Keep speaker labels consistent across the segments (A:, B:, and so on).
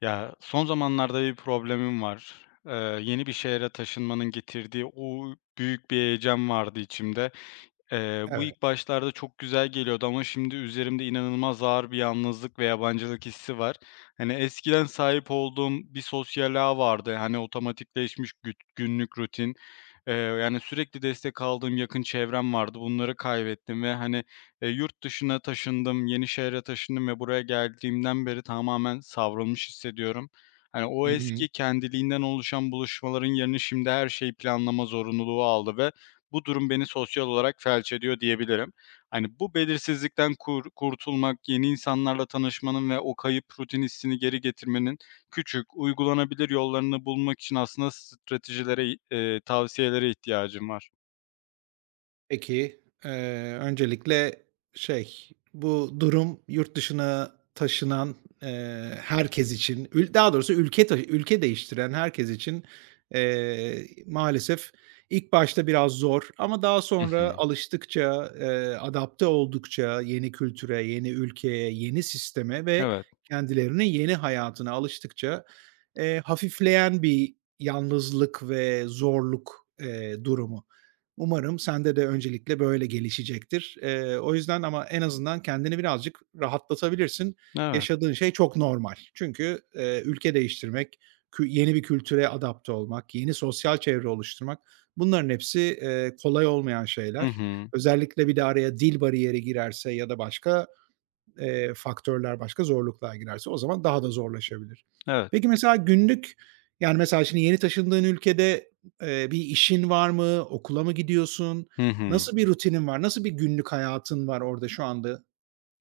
A: Ya, son zamanlarda bir problemim var. Eee, Yeni bir şehre taşınmanın getirdiği o büyük bir heyecan vardı içimde. Bu
B: Evet.
A: ilk başlarda çok güzel geliyordu ama şimdi üzerimde inanılmaz ağır bir yalnızlık ve yabancılık hissi var. Hani, eskiden sahip olduğum bir sosyal ağ vardı. Hani, otomatikleşmiş günlük rutin. Yani, sürekli destek aldığım yakın çevrem vardı. Bunları kaybettim ve, hani, yurt dışına taşındım, yeni şehre taşındım ve buraya geldiğimden beri tamamen savrulmuş hissediyorum. Hani, o
B: Hı hı.
A: eski kendiliğinden oluşan buluşmaların yerini şimdi her şeyi planlama zorunluluğu aldı ve bu durum beni sosyal olarak felç ediyor diyebilirim. Hani, bu belirsizlikten kurtulmak, yeni insanlarla tanışmanın ve o kayıp rutin hissini geri getirmenin küçük, uygulanabilir yollarını bulmak için aslında stratejilere, tavsiyelere ihtiyacım var.
B: Peki, eee, öncelikle bu durum yurt dışına taşınan, herkes için, daha doğrusu ülke ta ülke değiştiren herkes için, maalesef ilk başta biraz zor ama daha
A: Hı hı.
B: sonra alıştıkça, adapte oldukça yeni kültüre, yeni ülkeye, yeni sisteme ve
A: Evet,
B: kendilerinin yeni hayatına alıştıkça, hafifleyen bir yalnızlık ve zorluk, durumu. Umarım sende de öncelikle böyle gelişecektir. O yüzden ama en azından kendini birazcık rahatlatabilirsin.
A: evet.
B: Yaşadığın şey çok normal. Çünkü, ülke değiştirmek, yeni bir kültüre adapte olmak, yeni sosyal çevre oluşturmak bunların hepsi, kolay olmayan
A: Hı
B: şeyler.
A: hı.
B: Özellikle bir de araya dil bariyeri girerse ya da başka faktörler, başka zorluklar girerse o zaman daha da zorlaşabilir.
A: Evet.
B: Peki mesela günlük, yani, mesela şimdi yeni taşındığın ülkede, bir işin var mı? Okula mı gidiyorsun?
A: Hı hı.
B: Nasıl bir rutinin var? Nasıl bir günlük hayatın var orada şu anda?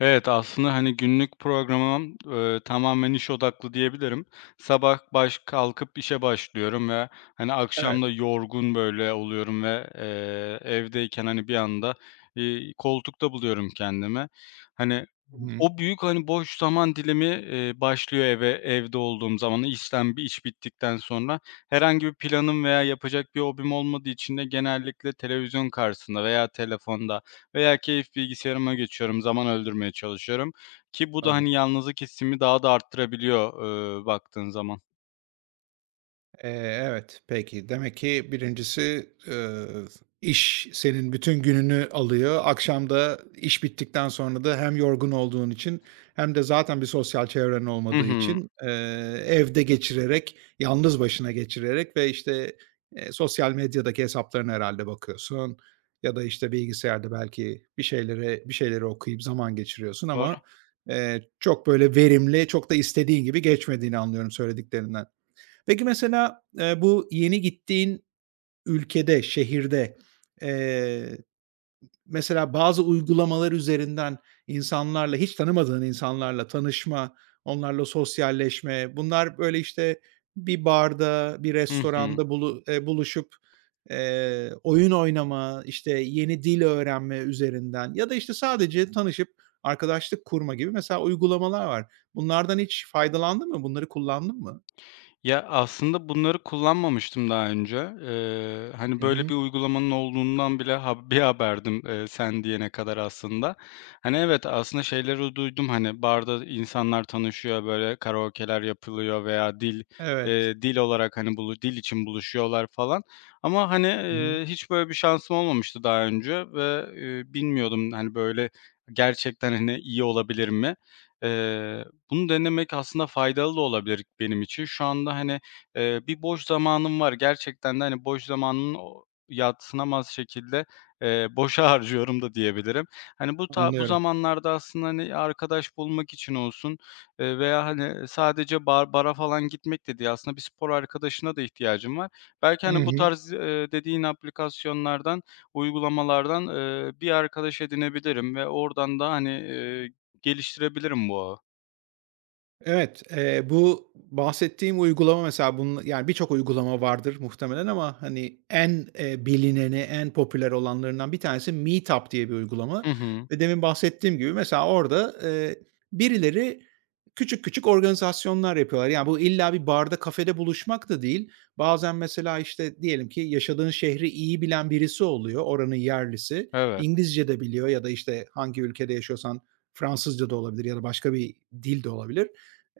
A: Evet, aslında, hani, günlük programım, tamamen iş odaklı diyebilirim. Sabah kalkıp işe başlıyorum ve, hani, akşam
B: Evet.
A: da yorgun, böyle, oluyorum ve, evdeyken, hani, bir anda, koltukta buluyorum kendimi. Hani,
B: Hı hı.
A: o büyük, hani, boş zaman dilimi, başlıyor evde olduğum zaman. İşten bir iş bittikten sonra herhangi bir planım veya yapacak bir hobim olmadığı için de genellikle televizyon karşısında veya telefonda veya keyif bilgisayarıma geçiyorum, zaman öldürmeye çalışıyorum ki bu da,
B: Anladım.
A: hani, yalnızlık hissimi daha da arttırabiliyor, baktığın zaman.
B: Eee, evet, peki. Demek ki birincisi iş senin bütün gününü alıyor. Akşam da iş bittikten sonra da hem yorgun olduğun için hem de zaten bir sosyal çevren
A: Hı
B: olmadığı
A: hı.
B: için, evde geçirerek, yalnız başına geçirerek ve, işte, sosyal medyadaki hesaplarına herhalde bakıyorsun ya da, işte, bilgisayarda belki bir şeylere bir şeyleri okuyup zaman geçiriyorsun
A: Doğru.
B: ama, çok böyle verimli, çok da istediğin gibi geçmediğini anlıyorum söylediklerinden. Peki mesela, bu yeni gittiğin ülkede, şehirde, eee, mesela bazı uygulamalar üzerinden insanlarla, hiç tanımadığın insanlarla tanışma, onlarla sosyalleşme, bunlar böyle, işte, bir barda, bir
A: Hı hı.
B: restoranda buluşup, oyun oynama, işte, yeni dil öğrenme üzerinden ya da, işte, sadece tanışıp arkadaşlık kurma gibi mesela uygulamalar var. Bunlardan hiç faydalandın mı? Bunları kullandın mı?
A: Ya, aslında bunları kullanmamıştım daha önce. Hani,
B: Hı
A: böyle
B: hı.
A: bir uygulamanın olduğundan bile bir haberdim, sen diyene kadar aslında. Hani, evet, aslında şeyleri duydum, hani, barda insanlar tanışıyor, böyle karaoke'ler yapılıyor veya dil,
B: Evet.
A: dil olarak, hani, dil için buluşuyorlar falan ama, hani, hiç böyle bir şansım olmamıştı daha önce ve, bilmiyordum, hani, böyle gerçekten, hani, iyi olabilir mi? Eee Bunu denemek aslında faydalı da olabilir benim için. Şu anda, hani, bir boş zamanım var. Gerçekten de, hani, boş zamanımı o yadsınamaz şekilde, boşa harcıyorum da diyebilirim. Hani, bu
B: Anlıyorum.
A: zamanlarda aslında, hani, arkadaş bulmak için olsun, veya, hani, sadece bara falan gitmek de değil, aslında bir spor arkadaşına da ihtiyacım var. Belki,
B: Hı
A: hani, bu
B: hı.
A: tarz, dediğin aplikasyonlardan, uygulamalardan, bir arkadaş edinebilirim ve oradan da, hani, geliştirebilirim bu ağı.
B: Evet, bu bahsettiğim uygulama mesela bunun yani birçok uygulama vardır muhtemelen ama hani en, bilineni, en popüler olanlarından bir tanesi Meetup diye bir uygulama
A: Hı hı.
B: ve demin bahsettiğim gibi mesela orada, birileri küçük küçük organizasyonlar yapıyorlar. Yani bu illa bir barda, kafede buluşmak da değil. Bazen mesela, işte, diyelim ki yaşadığın şehri iyi bilen birisi oluyor, oranın yerlisi.
A: Evet.
B: İngilizce de biliyor ya da, işte, hangi ülkede yaşıyorsan Fransızca da olabilir ya da başka bir dil de olabilir.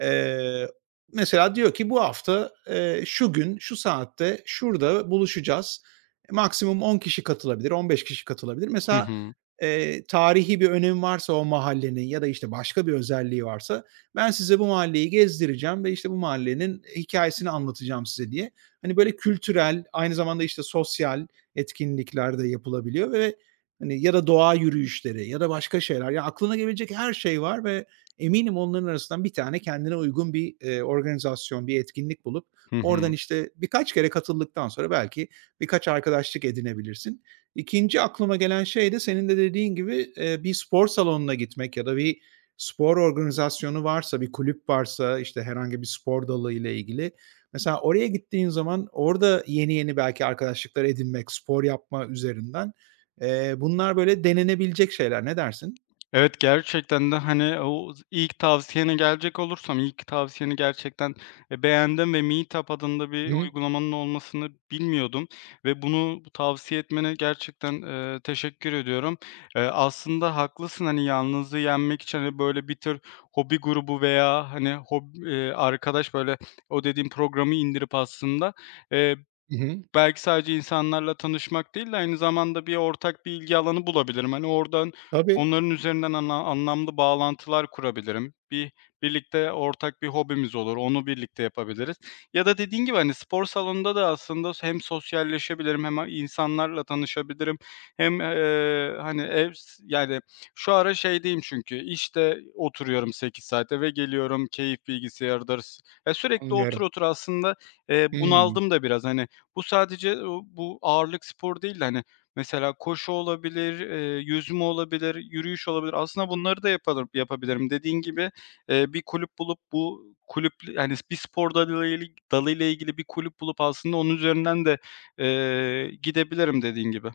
B: Eee, mesela diyor ki bu hafta, şu gün, şu saatte, şurada buluşacağız. Maksimum 10 kişi katılabilir, 15 kişi katılabilir.
A: Hı
B: Mesela,
A: hı.
B: tarihi bir önemi varsa o mahallenin ya da, işte, başka bir özelliği varsa ben size bu mahalleyi gezdireceğim ve, işte, bu mahallenin hikayesini anlatacağım size diye. Hani, böyle kültürel, aynı zamanda, işte, sosyal etkinlikler de yapılabiliyor ve, hani, ya da doğa yürüyüşleri ya da başka şeyler. Ya, aklına gelebilecek her şey var ve eminim onların arasından bir tane kendine uygun bir, organizasyon, bir etkinlik bulup
A: Hı
B: oradan,
A: hı.
B: işte, birkaç kere katıldıktan sonra belki birkaç arkadaşlık edinebilirsin. İkinci aklıma gelen şey de senin de dediğin gibi, bir spor salonuna gitmek ya da bir spor organizasyonu varsa, bir kulüp varsa, işte, herhangi bir spor dalıyla ilgili, mesela oraya gittiğin zaman orada yeni yeni belki arkadaşlıklar edinmek, spor yapma üzerinden, bunlar böyle denenebilecek şeyler. Ne dersin?
A: Evet, gerçekten de, hani, o z ilk tavsiyene gelecek olursam, ilk tavsiyeni gerçekten, beğendim ve Meetup adında bir
B: Hı hı.
A: uygulamanın olmasını bilmiyordum ve bunu tavsiye etmene gerçekten, teşekkür ediyorum. Aslında haklısın, hani, yalnızlığı yenmek için, hani, böyle bir tür hobi grubu veya, hani, hob arkadaş, böyle, o dediğim programı indirip aslında, eee
B: Hı hı.
A: Belki sadece insanlarla tanışmak değil de aynı zamanda bir ortak bir ilgi alanı bulabilirim. Hani, oradan
B: Tabii,
A: onların üzerinden anlamlı bağlantılar kurabilirim. Birlikte ortak bir hobimiz olur, onu birlikte yapabiliriz. Ya da dediğin gibi, hani, spor salonunda da aslında hem sosyalleşebilirim hem insanlarla tanışabilirim hem, hani, yani, şu ara şeydeyim çünkü, işte oturuyorum 8 saat, eve geliyorum, keyif bilgisayarıdır ya, sürekli otur
B: anlıyorum.
A: otur aslında,
B: Hımm.
A: bunaldım da biraz. Hani, bu sadece o bu ağırlık sporu değil de, hani, mesela koşu olabilir, yüzme olabilir, yürüyüş olabilir. Aslında bunları da yapabilirim. Dediğin gibi, bir kulüp bulup bu kulüp yani bir spor dalıyla ilgili bir kulüp bulup aslında onun üzerinden de, gidebilirim dediğin gibi.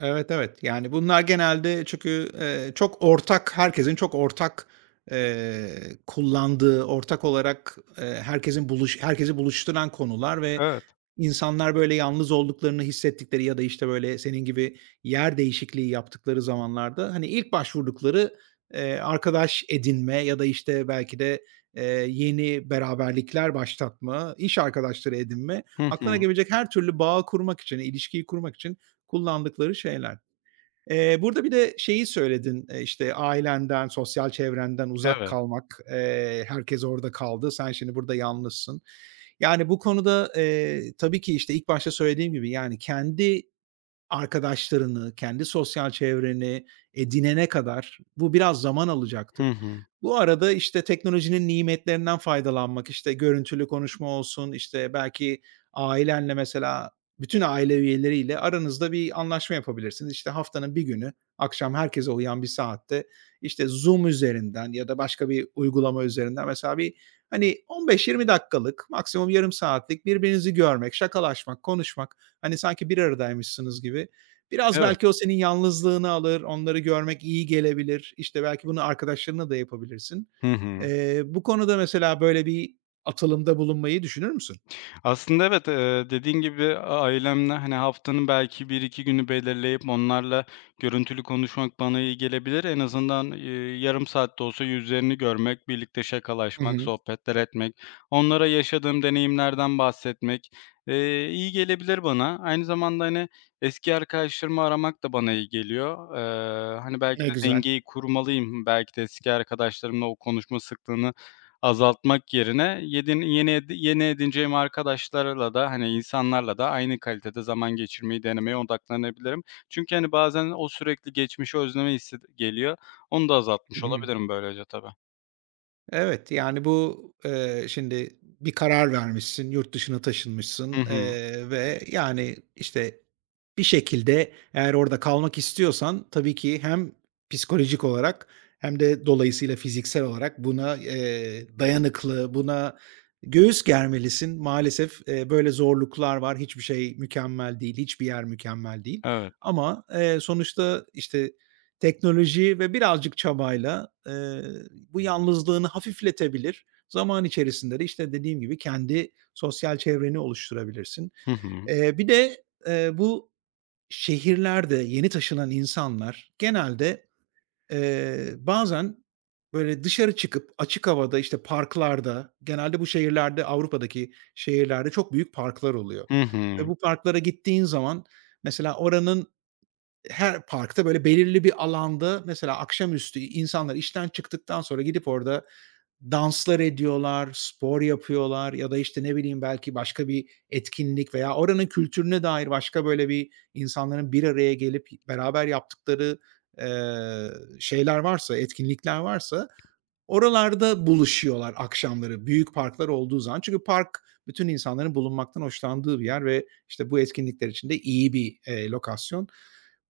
B: Evet, evet. Yani, bunlar genelde çünkü, çok ortak, herkesin çok ortak, eee, kullandığı, ortak olarak, herkesin herkesi buluşturan konular ve
A: Evet.
B: insanlar, böyle, yalnız olduklarını hissettikleri ya da, işte, böyle, senin gibi yer değişikliği yaptıkları zamanlarda, hani, ilk başvurdukları, arkadaş edinme ya da, işte, belki de, eee, yeni beraberlikler başlatma, iş arkadaşları edinme,
A: Hı
B: aklına
A: hı.
B: gelebilecek her türlü bağı kurmak için, ilişkiyi kurmak için kullandıkları şeyler. Burada bir de şeyi söyledin, işte, ailenden, sosyal çevrenden uzak
A: Evet.
B: kalmak, herkes orada kaldı, sen şimdi burada yalnızsın. Yani, bu konuda, tabii ki, işte, ilk başta söylediğim gibi, yani, kendi arkadaşlarını, kendi sosyal çevreni edinene kadar bu biraz zaman
A: Hı
B: alacaktır.
A: hı.
B: Bu arada, işte, teknolojinin nimetlerinden faydalanmak, işte, görüntülü konuşma olsun, işte, belki ailenle mesela bütün aile üyeleriyle aranızda bir anlaşma yapabilirsiniz. İşte, haftanın bir günü akşam herkese uyan bir saatte, işte, Zoom üzerinden ya da başka bir uygulama üzerinden mesela bir, hani, 15-20 dakikalık, maksimum yarım saatlik birbirinizi görmek, şakalaşmak, konuşmak, hani sanki bir aradaymışsınız gibi. Biraz
A: Evet.
B: belki o senin yalnızlığını alır, onları görmek iyi gelebilir. İşte, belki bunu arkadaşlarınla da yapabilirsin.
A: Hı hı.
B: Bu konuda mesela böyle bir atılımda bulunmayı düşünür müsün?
A: Aslında evet, dediğin gibi ailemle, hani, haftanın belki bir iki günü belirleyip onlarla görüntülü konuşmak bana iyi gelebilir. En azından, yarım saatte olsa yüzlerini görmek, birlikte
B: Hı
A: şakalaşmak,
B: hı.
A: sohbetler etmek, onlara yaşadığım deneyimlerden bahsetmek, iyi gelebilir bana. Aynı zamanda, hani, eski arkadaşlarımı aramak da bana iyi geliyor. Hani, belki
B: Ne
A: de
B: güzel.
A: dengeyi kurmalıyım. Belki de eski arkadaşlarımla o konuşma sıklığını azaltmak yerine yedin yeni edi yeni edineceğim arkadaşlarla da, hani, insanlarla da aynı kalitede zaman geçirmeyi denemeye odaklanabilirim. Çünkü, hani, bazen o sürekli geçmişi özleme hissi geliyor. Onu da
B: Hı
A: azaltmış
B: hı.
A: olabilirim böylece tabii.
B: Evet, yani, bu, şimdi bir karar vermişsin, yurt dışına
A: Hı
B: taşınmışsın,
A: hı.
B: ve, yani, işte, bir şekilde eğer orada kalmak istiyorsan tabii ki hem psikolojik olarak hem de dolayısıyla fiziksel olarak buna, dayanıklı, buna göğüs germelisin. Maalesef, böyle zorluklar var. Hiçbir şey mükemmel değil, hiçbir yer mükemmel değil
A: Evet.
B: ama, sonuçta, işte, teknoloji ve birazcık çabayla, bu yalnızlığını hafifletebilir. Zaman içerisinde de, işte, dediğim gibi kendi sosyal çevreni oluşturabilirsin.
A: Hı hı.
B: Bir de, bu şehirlerde yeni taşınan insanlar genelde, bazen, böyle, dışarı çıkıp açık havada, işte, parklarda, genelde bu şehirlerde, Avrupa'daki şehirlerde çok büyük parklar oluyor
A: Hı
B: ve
A: hı.
B: bu parklara gittiğin zaman mesela oranın, her parkta böyle belirli bir alanda mesela akşamüstü insanlar işten çıktıktan sonra gidip orada danslar ediyorlar, spor yapıyorlar ya da, işte, ne bileyim, belki başka bir etkinlik veya oranın kültürüne dair başka böyle bir insanların bir araya gelip beraber yaptıkları, eee, şeyler varsa, etkinlikler varsa oralarda buluşuyorlar akşamları büyük parklar olduğu zaman. Çünkü park bütün insanların bulunmaktan hoşlandığı bir yer ve, işte, bu etkinlikler için de iyi bir, lokasyon.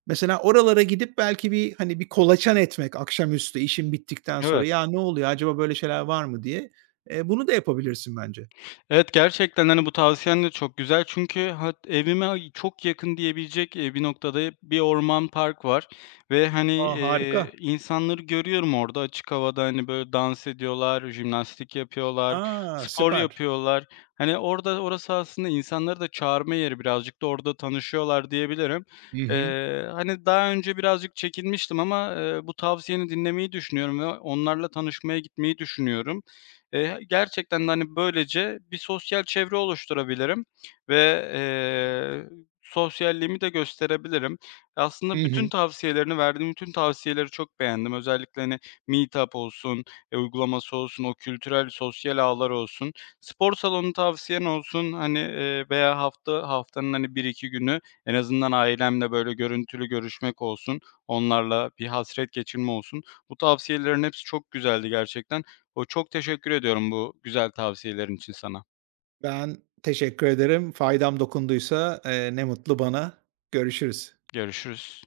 B: Mesela oralara gidip belki bir, hani, bir kolaçan etmek akşamüstü işin bittikten sonra,
A: Evet.
B: "Ya, ne oluyor acaba böyle şeyler var mı?" diye. Bunu da yapabilirsin bence.
A: Evet, gerçekten, hani, bu tavsiyen de çok güzel çünkü evime çok yakın diyebilecek, bir noktada bir orman, park var ve, hani,
B: A, harika.
A: insanları görüyorum orada açık havada, hani, böyle dans ediyorlar, jimnastik yapıyorlar,
B: A,
A: spor
B: süper.
A: yapıyorlar. Hani, orası aslında insanları da çağırma yeri, birazcık da orada tanışıyorlar diyebilirim.
B: Hı hı.
A: Hani, daha önce birazcık çekinmiştim ama, bu tavsiyeni dinlemeyi düşünüyorum ve onlarla tanışmaya gitmeyi düşünüyorum. Gerçekten de, hani, böylece bir sosyal çevre oluşturabilirim ve, sosyalliğimi de gösterebilirim. Aslında
B: Hı hı.
A: bütün tavsiyeleri çok beğendim. Özellikle, hani, Meetup olsun, uygulaması olsun, o kültürel sosyal ağlar olsun, spor salonu tavsiyen olsun, hani, veya haftanın, hani, bir iki günü en azından ailemle, böyle, görüntülü görüşmek olsun, onlarla bir hasret geçirme olsun. Bu tavsiyelerin hepsi çok güzeldi gerçekten. Çok teşekkür ediyorum bu güzel tavsiyelerin için sana.
B: Ben teşekkür ederim. Faydam dokunduysa, ne mutlu bana. Görüşürüz.
A: Görüşürüz.